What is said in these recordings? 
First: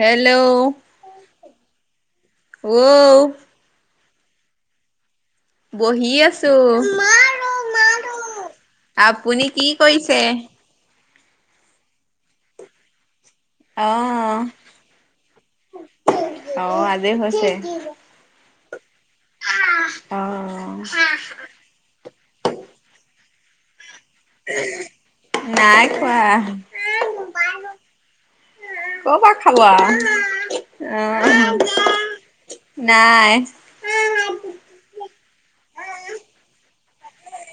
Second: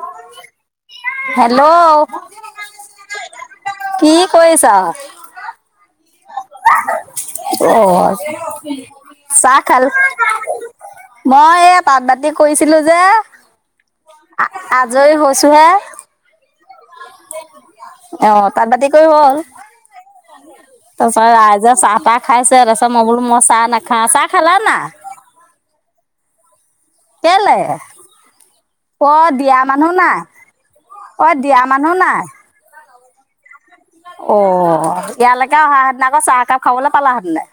Hello hello অও কি কৰিছা বহি আছো অ' আপুনি চাহ কি খাল কৰিছে মই এইয়া পাট বাতি কৰিছিলো যে। অ', আ আজৰি হৈছোহে অৱ। অ', আজৰি হৈছে। তাঁতবাতি কি হ'ল? অ' তচৰ ৰাইজে চাহ তাহক খাইছে তাৰ পাছত মই বোলো মই চাহ নে? ঘাচা খালা না নাই খোৱা কেলে? ক'ৰ পৰ পৰা খাব দিয়া আৰু। মানুহ নাই, ঐ অ', দিয়া মানুহ নাই। নাই অ ইয়ালৈকে অহা হেতেন আকৌ চাহ একাপ খাবলৈ পালাহেতেনে,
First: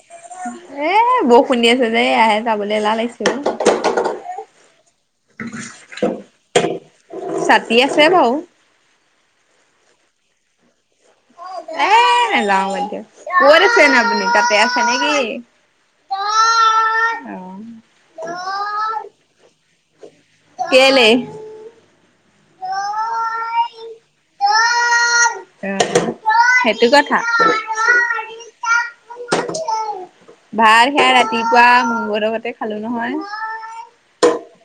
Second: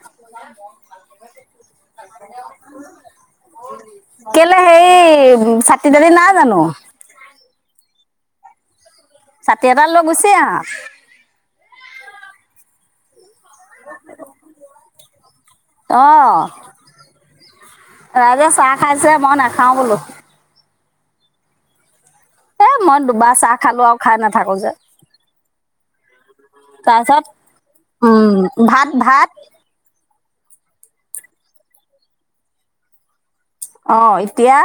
এ বৰষুণ দি আছে যে এয়াহে যাবলৈ এলাহ লাগিছে অ', কেলে সেই ছাতি দালি নাই। জানো। ছাতি আছে বাওঁ। ছাঠি এটা লৈ গুছি আহ। এ নেজাওঁ বাদ দিয়ক। ক'ত আছে নো আপুনি তাতে আছে নে কি? অ', অৱ, ৰাইজে চাহ খাইছে মই নাখ খাও বোলো। কেলে? এ মই দুবাৰ চাহ খালো আৰু খাই নাথাকো যে সেইটো কথা। তাৰপিছত উম ভাত ভাত ভাল সেয়া ৰাতিপুৱা মংগদগতে খালো নহয়। অ এতিয়া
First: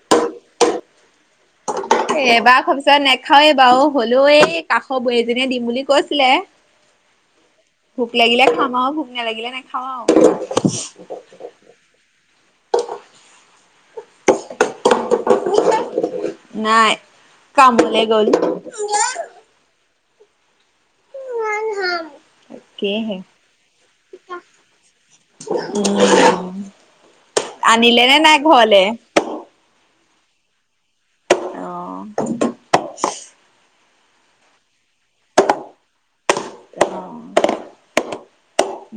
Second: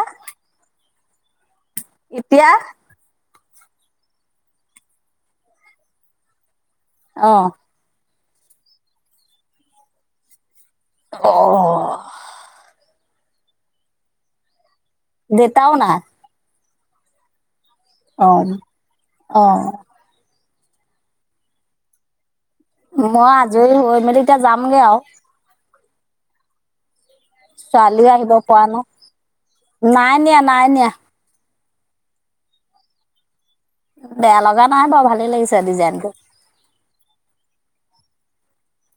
এতিয়া এবাৰ খোৱাৰ পিছত নেক্স নেখাওঁ এ বাওঁ হলো এই কাষৰ বোৱাৰীজনীয়ে দিম বুলি কৈছিলে। আহ ভোক লাগিলে খাম আও, ভোক নালাগিলে নেখাওঁ আও অ দেউতা ও না নাই। কামলে গ'ল। অ মই আজৰি হৈ মেলি এতিয়া যামগে আও উম। আনিলে নে নাই ঘৰলে নাইনিয়া নাইনিয়া। অ। বেয়া লগা নাই বাৰু ভালেই লাগিছে ডিজাইনটো। অ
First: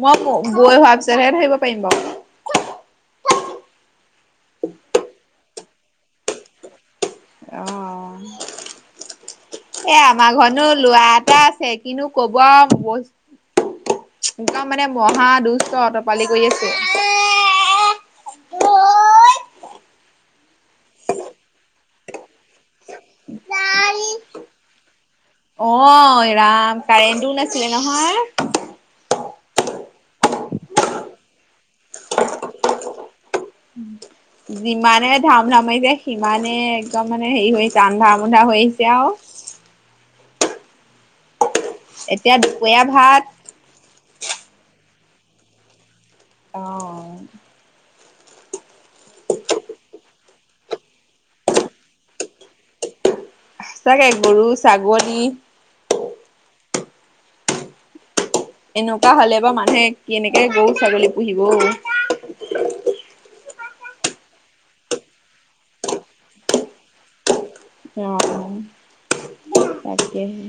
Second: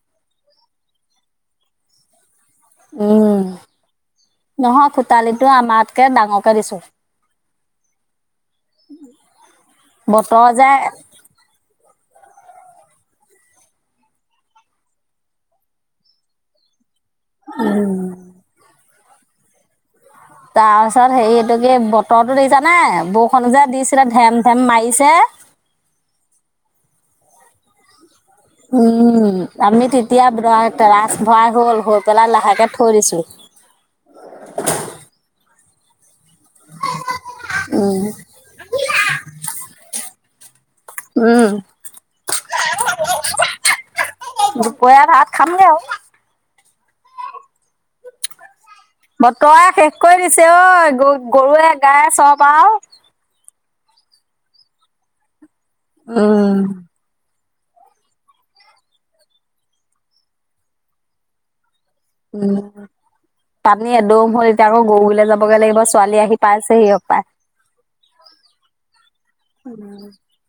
মই বৈ হোৱাৰ পিছতহে ধৰিব পাৰিম বাৰু। উম নহয় খুতালিটো আমাতকে ডাঙৰকে দিছোঁ অ। [unintelligible] এ আমাৰ বতৰ ঘনো যে ল'ৰা এটা আছে। কিন্তু ক'ব আও বস্তু একদম মানে মহা দুষ্ট অতপালি কৰি আছে। উম। তাৰ পিছত হেৰি এইটো কি বতৰটো দেখিছানে বৰষুণো যে দিছিলে ধেম ধেম মাৰিছে। অ ৰাম কাৰেণটোও নাছিলে নহয়। উম আমি তেতিয়া বাৰায় তাৰাস ভৰায় হ'ল। হৈ পেলাই লাহেকে থৈ- কৰিছোঁ। যিমানে ধাম ধামেই দে। সিমানেই একদম মানে হেৰি হৈ আন্ধা মোন্ধা হৈ আহিছে আৰু। উম। এতিয়া দুপৰীয়া ভাত- দুপৰীয়া ভাত খামগে আৰু। অ' বতৰে শেষ কৰি দিছে ঐ গ গৰুৱে গাইয়ে চপ আৰু। চাগে গৰু ছাগলী। উম। এনেকুৱা হ'লে বাৰু মানুহে কেনেকে গৰু ছাগলী পুহিব অ। উম পানী এদম হ'ল এতিয়া আকৌ গৰুলে যাবগৈ লাগিব ছোৱালী আহি পাইছে সি সপাই। অহ তাকেহে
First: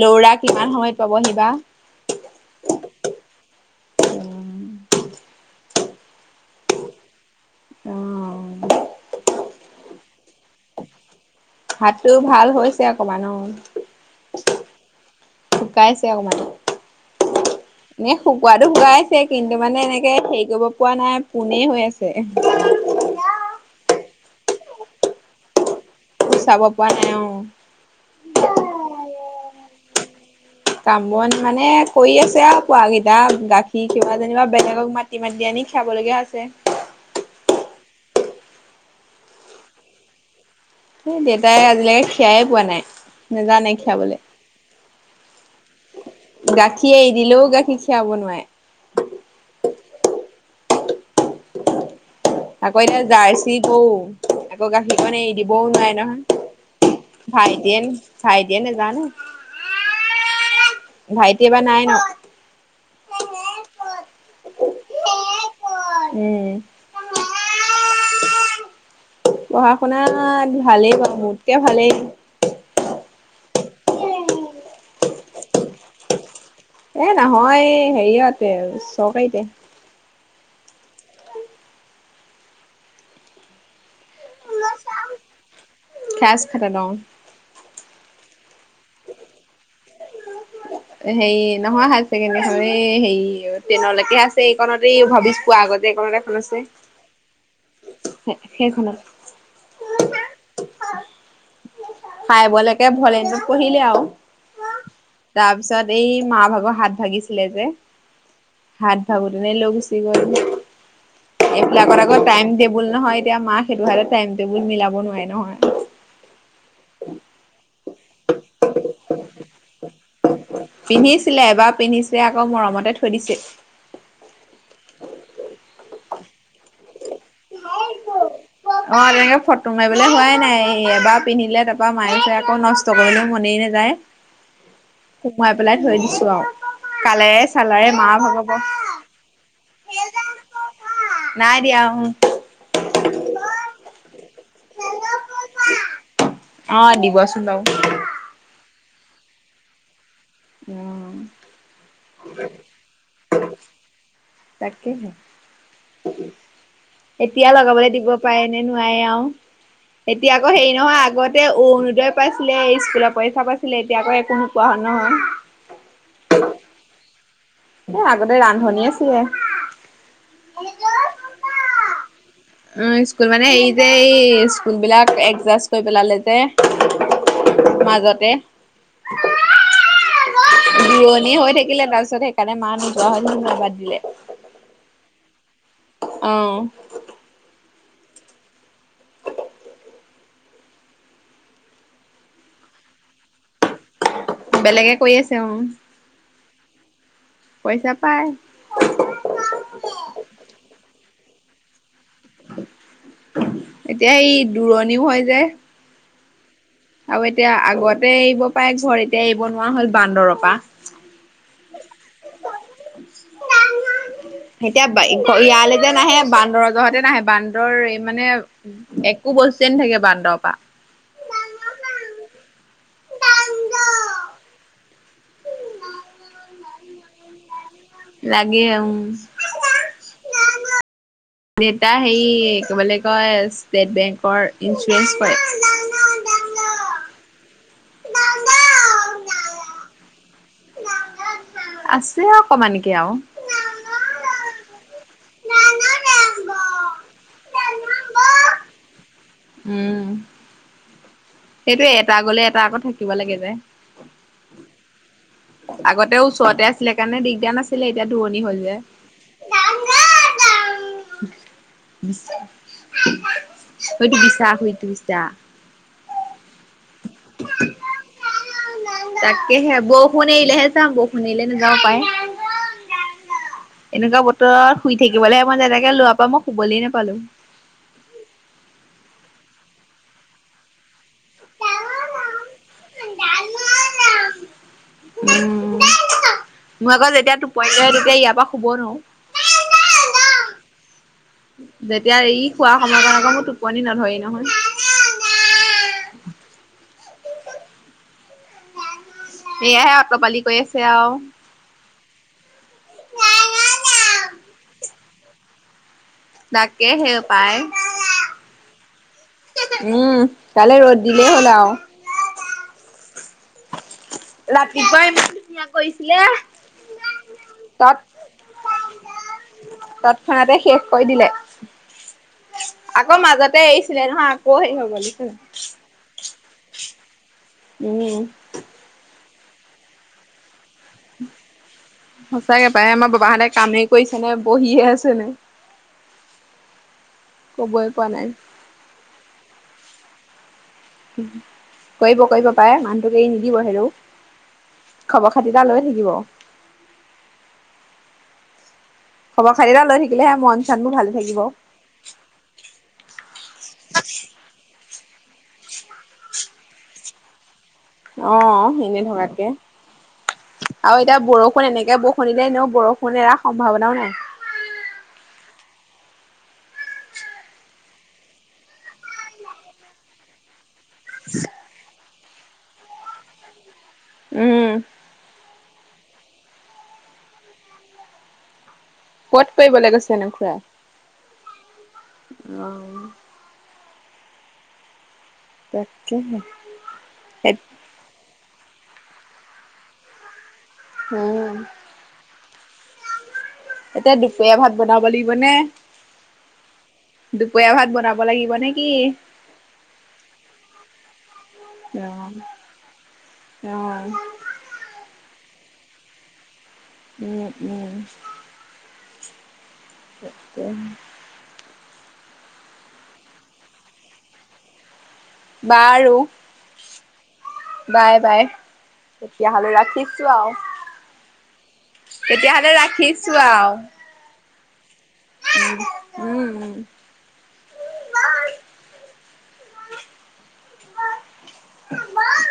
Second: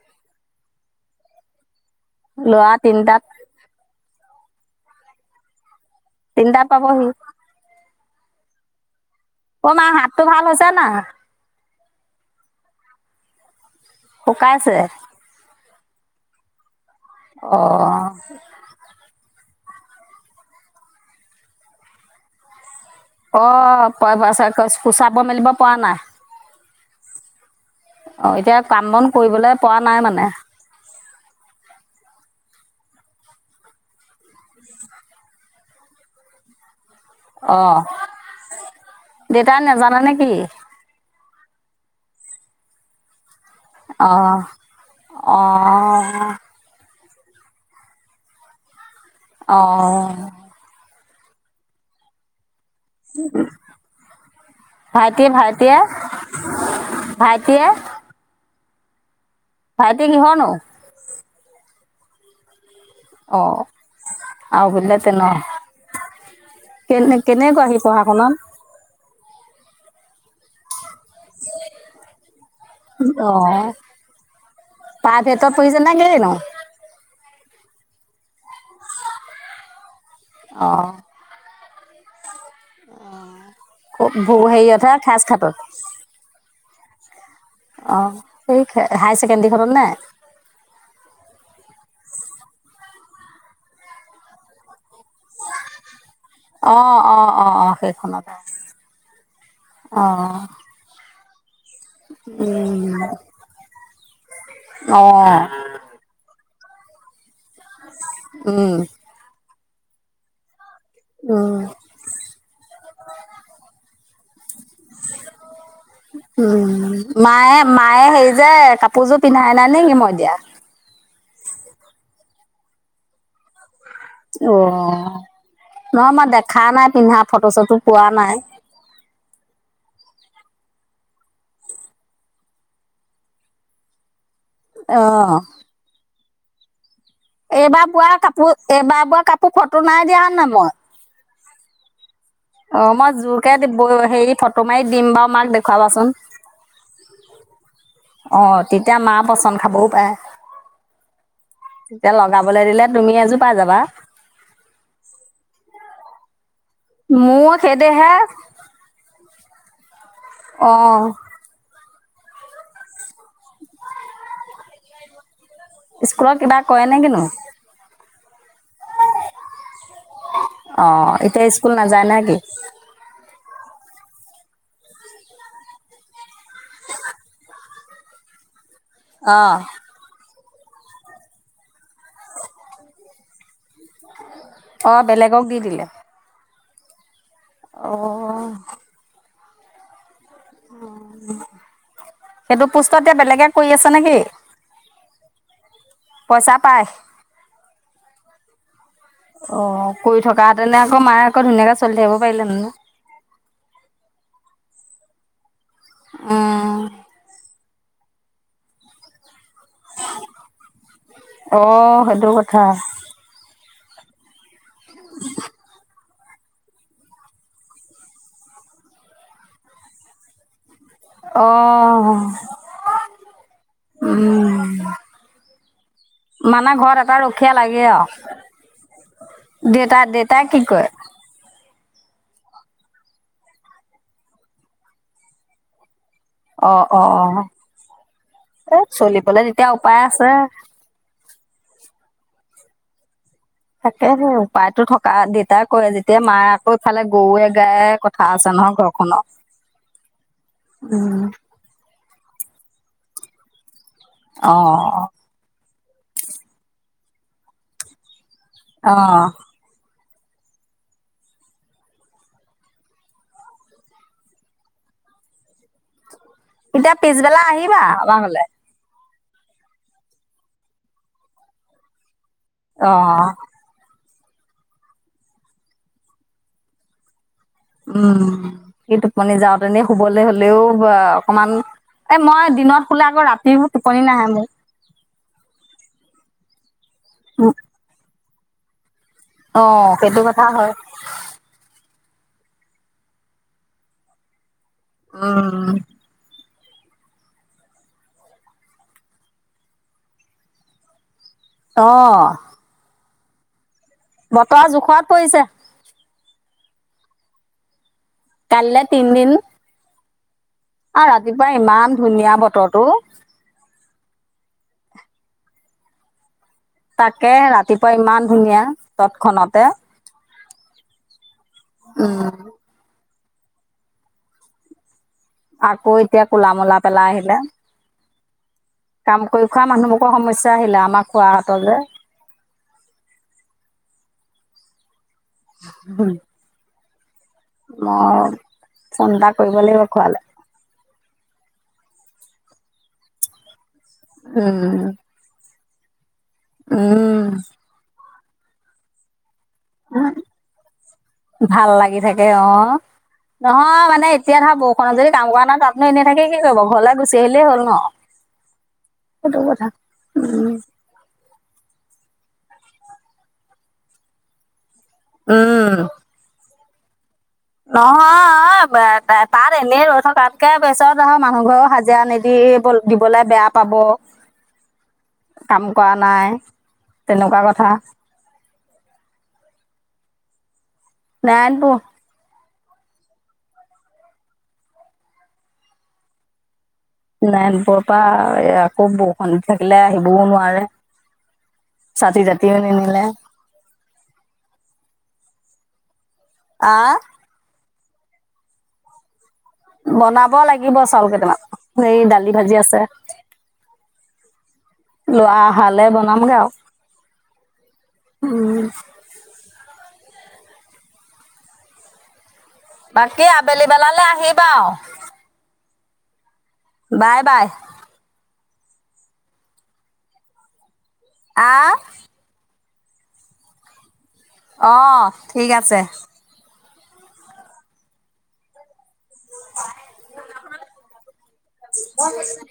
লৌৰা কিমান সময়ত পাবহি বা। ল'ৰা তিন তাত। তিন টাত পাবহি। অ' অ মা হাতটো ভাল হৈছে নাই? হাতটো ভাল হৈছে অকণ মান অ। শুকাইছে। শুকাইছে অকমান। অ'। এনে শুকুৱাতটো শুকাইছে কিন্তু- টো মানে এনেকে হেৰি কৰিব পৰা নাই পোনে হৈ আছে। অ প পোচাব মেলিব পৰা নাই। চাব পৰা নাই অ। অ এতিয়া কাম বন কৰিবলৈ পৰা- নাই মানে। কাম বন মানে কৰি আছে আৰু পোৱা কেইটা। গাখীৰ খিৱা যেনিবা বেলেগক মাতি মাতি আনি খিয়াবলগীয়া হৈছে। অ দেউতাই নেজান নেকি? এই দেউতাই আজিলৈকে খীয়াই পোৱা নাই। নেজানে খিয়াবলে। গাখীৰ এৰি অ দিলেও, গাখীৰ খীৰাব নোৱাৰে। অ আকৌ এতিয়া জাৰ্চি গৰু, আকৌ গাখীৰখন ভাইটি এৰি দিবও ভাইটিয়ে নোৱাৰে নহয়, ভাইটিয়ে ভাইটেন ভাইটি দিয়ে নেজানো ভাইটি কিহৰ নো? ভাইটি এবাৰ নাইনত। অ, আৰু বোলে তেনে উম কেনে-কেনেকুৱা সি পঢ়া শুনাত? পঢ়া শুনাত, ভালেই বাৰু মোতকে ভালেই। অ, প্ৰাইভেটত পঢ়িছে নে কি নু? এ নহয়, এই হেৰিয়াতে চৰকাৰীতে। আহ অ হেৰিতহে খাচ-খাতত খাছ-খাতত, অ হাই-ছেকেণ্ডৰীখনত নে? হেৰি, নহয় হাই-ছেকেণ্ডীখনত, এই হেৰি ট্ৰেইনলৈকে আছে, এইকণতে ভাবিছ পোৱা আগতে যে এইকণত এখন আছে অ-অ-অ-অ, সেইখনত সেইখনত। অ-অ ফ্ৰাইবলৈকে ভলেনোত পঢ়িলে আৰু তাৰপিছত, এই মা ভাগৰ হাত ভাগিছে ছিলে যে হাত ভাঙোতে লৈ গৈছিল উম অঁ এইবিলাকত আকৌ, টাইম টেবুল নহয় এতিয়া, মাক সেইটো হাতে টাইম টেবুল মিলাব নোৱাৰে নহয়। উম, মায়ে মায় [unintelligible] হেৰি যে, কাপোৰযোৰ পিন্ধাই নাই নে মই দিয়া [unintelligible] পিন্ধিছিলে, এবাৰ পিন্ধিছে, আকৌ মৰমতে থৈ দিছে। অহ, মই-মই দেখা নাই পিন্ধাত ফটো-চটো পোৱা নাই। মাৰিবলে হোৱাই নাই, এই এবাৰ পিন্ধিলে তাৰপা মায়ে চাই আকৌ নষ্ট কৰিবলৈও মনেই নাযায়। অ'। সোমোৱাই পেলাই থৈ দিছো, আৰু কালেৰে এইবাৰ চালাৰে মা বোৱা ভাগব। কাপোৰ, এইবাৰ বোৱা কাপোৰ ফটো নাই দিয়া, সেন নে মই নাই দিও অ মই জোৰকে হেৰি ফটো মাৰি দিম বাৰু মাক দেখুৱাবাচোন অ দিবচোন বাৰু অ' তেতিয়া মা পচন্দ খাবও পাৰে উম তেতিয়া লগাবলৈ দিলে তুমি এযোৰ পাই যাবা তাক [unintelligible] এতিয়া মোৰ লগাবলৈ দিব সেইদেহে পাৰে নে নোৱাৰে আ এতিয়া আকৌ হেৰি নহয় অ' আগতে অৰুণোদয় পাইছিলে স্কুলত পৰীক্ষা পাইছিলে এতিয়া আকৌ একো কোৱা হয় নহয় স্কুলত কিবা কৰে নো কিনো এ আগতে ৰান্ধনীয়ে আছিলে অ এতিয়া স্কুল নাযায় না কি উম স্কুল মানে এই যে এই স্কুল বিলাক এডজাষ্ট কৰি পেলালে যে মাজতে অঁহ ৰোৱনি হৈ থাকিলে তাৰপিছত সেইকাৰণে মা নোযোৱা হৈ থাকিলে দিলে। অ বেলেগক দি অহ অহ কিন্তু পুষ্টা এতিয়া বেলেগে কৰি আছে নেকি? বেলেগে কৰি আছে উম পইচা পায় অ কৰি থকাতেনে আকৌ মায়ে কত ধুনীয়াকে চলি থাকিব পাৰিলে মানে বিহু হয় যে অহ আৰু এতিয়া আগত আগতে এৰিপায় ঘৰ এতিয়া এৰিব নোৱাৰা হ'ল বান্দৰৰ পৰা অ সেইটো কথা এতিয়া বাৰী ইয়ালেকে আহে বান্দৰৰ জহাতে নাহে বান্দৰ এই মানে একো বস্তুৱে নাথাকে বান্দৰৰ পৰা অ উম মানে ঘৰত এটা ৰখীয়া লাগে লাগে উম। আৰু দেতা দে তাক কি কয় দেতা হেৰি কি বুলি কয়, ষ্টেট বেংকৰ ইঞ্চুৰেঞ্চ কৰে। অঁ-ঁঅ এ চলিবলে তেতিয়া উপায় আছে। আছে অকমানকে আৰু। তাকে সেই উপায়তো থকা দেতাই কৰে যেতিয়া মায়ে আকৌ ইফালে গৰুৱে গায় কথা আছে নহয় ঘৰখননৰ। উম উম! সেইটোয়ে এটা গলে এটা আকৌ থাকিব লাগে যে। অঁ আগতে ওচৰতে আছিলে কাৰণে দিগদাৰ নাছিলে, এতিয়া দু হল যে। অ', সটো বিশচাস শুইটোছা এতিয়া পিছবেলা আহিবা আমাৰ ঘৰলে। তাকেহে, বৌ বৰষুণ এৰিলে হে যাম বষুন নেৰিলে নাযাওঁ পায় অঁ! এনেকুৱা বতৰত শুই থাকিবলৈ মন যায় তাকে লোৱাপা মই শুবলৈ নোপালো। উম কি টোপনি যাওঁতেনে শুবলৈ হলেও, বা অকমান, এ মই দিনত হোলে আকৌ ৰাতিবোৰ টোপনি নাহে, মোৰ উম! মোৰ আকৌ যেতিয়া টোপনি ধৰে, তেতিয়া ইয়াৰ পৰা হোব নোওঁ। অঁ, সেইটো কথা হয়। যেতিয়া ই খোৱা সময় কন আকৌ মোৰ টোপনি নধৰি নহয়। অঁ এয়াহে অ'ত্ৰ পালি কৰি আছে আৰু। অঁ! বতৰ জোখত পৰিছে। তাকে সেই পায়! কাইলে তিনিদিন উম! কাইলৈ ৰ'দ আ দিলেই ৰাতিপুৱা হ'ল আৰু। ইমান ধুনীয়া বতৰ বতৰটো। ৰাতিপুৱা ইমান ধুনীয়া কৰিছিলে তাকে ৰাতিপুৱা তত ইমান ধুনীয়া, তৎক্ষণতে, তৎক্ষণাতে শেষ কৰি দিলে। উম! আকৌ মাজতে এৰিছিলে নহয়, আকৌ হেৰি হ গলি আকৌ এতিয়া কলা মলা পেলাই আহিলে, উম, কাম কৰি খোৱা মানুহবোৰৰ সমস্যা আহিলে আমাৰ খোৱা হাতত যে সঁচাকে পায় আমাৰ বাবাহঁতে কামেই কৰিছে নে বহিয়ে আছে নে উম! ক'বই পৰা নাই। মই চিন্তা কৰিব লাগিব খোৱালে। হু কৰিব কৰিব পাৰে মানুহটোক এৰি নিদিব হেও। উম তা লৈ থাকিব। উম। খবৰ খাতি এটা লৈ থাকিলেহে মন চনবোৰ ভালে থাকিব। ভাল লাগি থাকে অ নহয় মানে এতিয়া ধৰা বৰষুণ যদি কাম কৰা নাই তাতনো এনেই থাকে কি কৰিব ঘৰলৈ গুচি আহিলেই হ'ল ন, অ এনে সেইটো থকাতকে কথা আৰু এতিয়া বৰষুণ এনেকে ব শুনিলে এনেও বৰষুণ এৰা সম্ভাৱনাও নাই। উম। নহয় তাত এনেই ৰৈ থকাতকে বেছত আহ মানুহ ঘৰও হাজিৰা নিদিব দিবলে বেয়া পাব। উম কাম কৰা নাই তেনেকুৱা কথা। কত কৰিব লৈ‌ গৈছেনো খুড়া? নাৰায়ণপুৰ। অহ। তাকে হে। নাৰায়ণপুৰ পৰা এয়া‌‌ খুব বৰষুণ দি থাকিলে আহিবও নোৱাৰে উম ছাতি জাতিও নিনিলে এতিয়া দুপৰীয়া ভাত বনাব। বলিবনে। আহ দুপৰীয়া ভাত বন যাব লাগিব নেকি? বনাব লাগিব চাউল কেইটামান। সে অ দালি ভাজি আছে লোৱা। ভালে বনামগে আৰু ও ও তাকে বাকী আবেলি বেলালে আহিবা আৰু, বাৰু বাই বাই। বাই বাই তেতিয়াহলে ৰাখিছো আৰু আহ তেতিয়াহ'লে ৰাখিছো আউ অ ঠিক উম আছে উম উম ক উম আছে। উম।